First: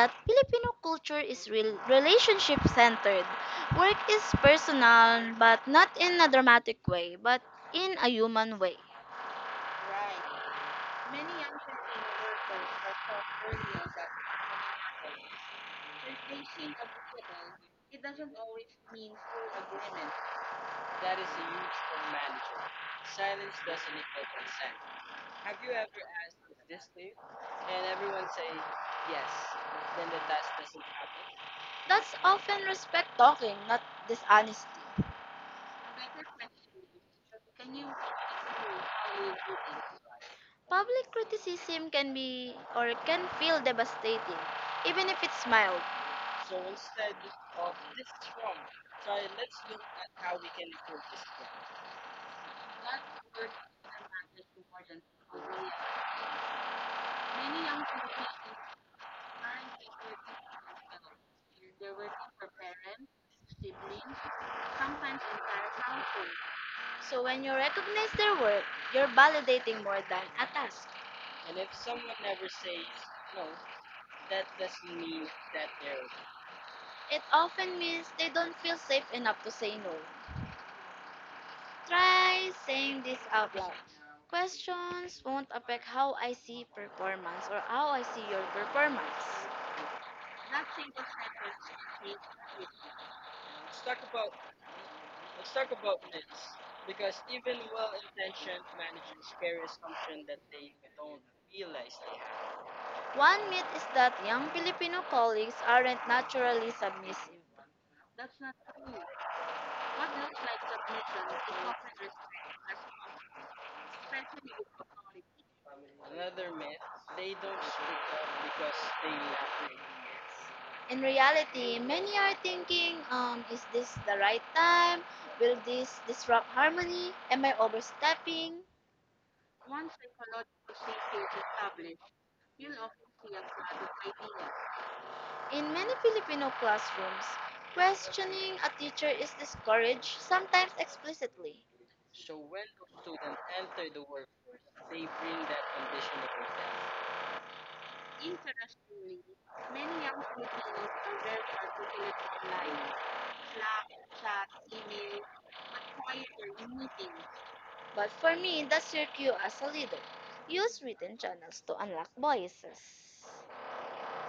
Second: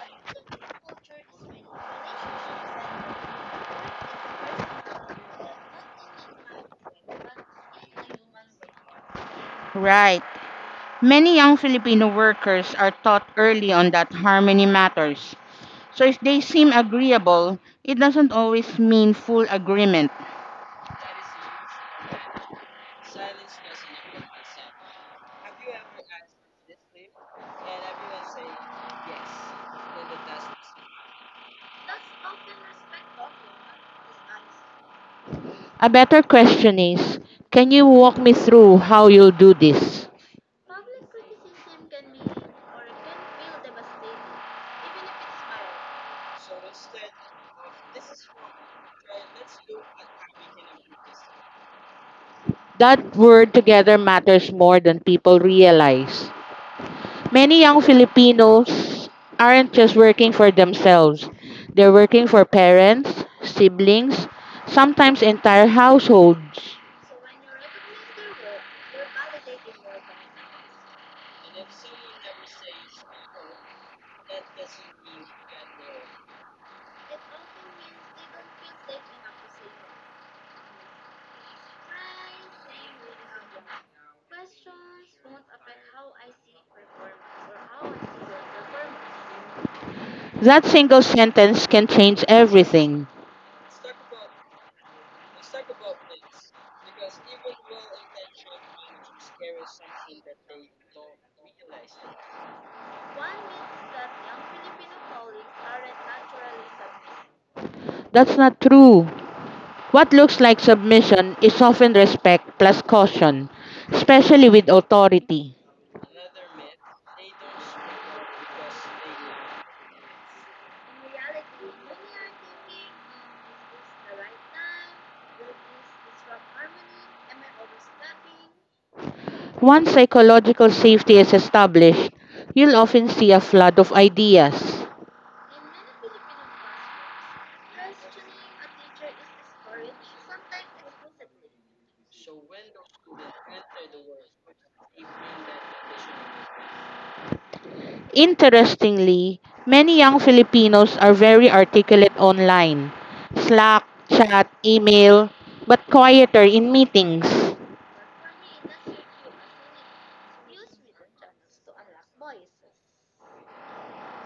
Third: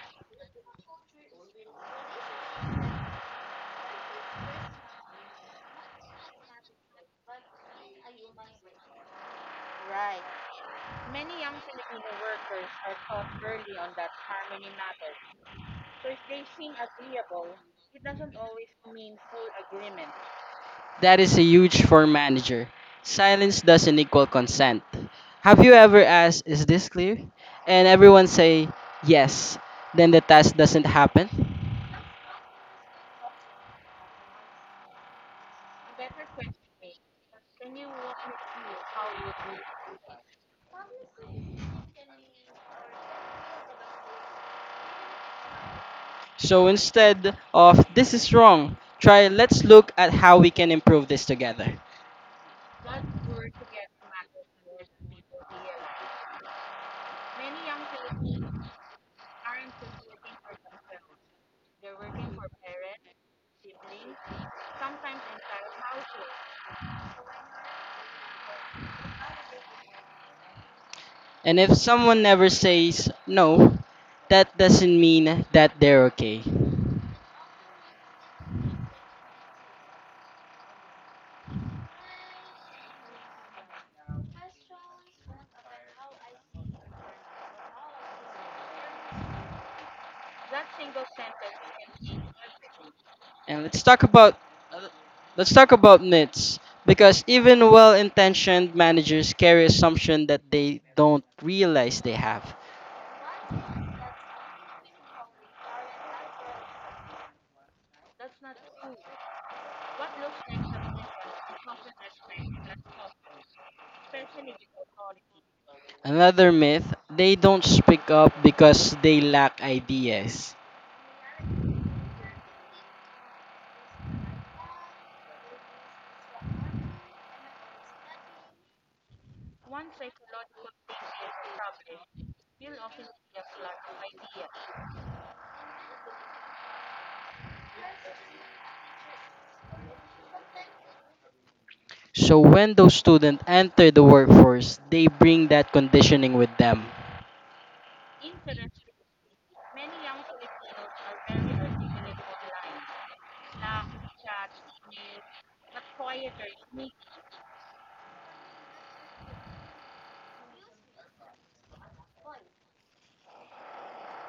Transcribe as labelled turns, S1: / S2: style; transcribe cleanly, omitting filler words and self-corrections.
S1: that Filipino culture is relationship centered. Work is personal, but not in a dramatic way, but in a human way.
S2: Right.
S1: Right. Many
S2: Many young
S1: young Filipino
S2: Filipino
S1: workers
S2: workers are
S1: are
S2: taught early on
S1: taught that
S2: that harmony matters. So if they seem
S1: relationship
S2: agreeable, it doesn't
S1: doesn't always
S2: always mean
S1: mean
S2: full agreement.
S1: agreement. That
S3: That
S1: is
S3: is a
S1: a huge
S3: huge
S1: for
S3: for
S1: manager.
S3: manager.
S1: Silence
S3: Silence
S1: doesn't
S3: doesn't equal
S1: equal consent.
S3: consent. Have you
S1: Agree?
S3: ever asked, is this clear?
S1: And
S3: And everyone
S1: everyone say
S3: say,
S1: yes.
S3: yes.
S1: Then
S3: Then the
S1: the task
S3: task doesn't happen.
S1: that's often respect talking, not dishonesty.
S2: A better question is, can you walk me through how you do this?
S1: Public criticism can be or can feel devastating, even if it's mild.
S3: So instead of, this is wrong, try, let's look at how we can improve this together.
S2: That word together matters more than people realize. Many young Filipinos aren't just working for themselves. They're working for parents, siblings, sometimes entire households.
S1: So when you recognize their work, you're validating more than a task.
S3: And if someone never says no, that doesn't mean that they're okay.
S1: It often means they don't feel safe enough to say no. Try saying this out loud. Questions won't affect how I see performance or how I see your performance.
S2: That single sentence can change everything.
S3: And let's
S1: Stuck
S3: talk about uh, let's talk about
S1: decisions,
S3: myths
S1: big
S3: because even
S1: tension,
S3: well-intentioned managers
S1: scary
S3: carry
S1: assumption.
S3: assumption that they don't realize they have.
S1: One myth is that young Filipino colleagues aren't naturally submissive.
S2: That's
S1: That's not
S2: not
S1: true.
S2: true.
S1: What
S2: What
S1: looks
S2: looks like
S1: like submission
S2: submission
S1: is
S2: is often
S1: often
S2: respect plus caution, especially with authority.
S3: Another myth, they
S1: they don't
S3: don't
S1: speak
S3: speak up
S1: up.
S3: because they lack ideas.
S1: In reality, many are thinking, is this the right time? Will this disrupt harmony? Am I overstepping?
S2: Once psychological safety is established, you'll often see a flood of ideas.
S1: In many Filipino classrooms, questioning a teacher is discouraged, sometimes explicitly.
S3: So when those students enter the workforce, they bring that conditioning with them.
S2: Interestingly,
S1: Many
S2: many young
S1: young Filipinos
S2: Filipinos are
S1: are very
S2: very
S1: articulate
S2: articulate
S1: online,
S2: online:
S1: Slack,
S2: Slack, chat,
S1: chat,
S2: email, but quieter in
S1: and
S2: meetings.
S1: but for me, that's your cue as a leader. Use written channels to unlock voices.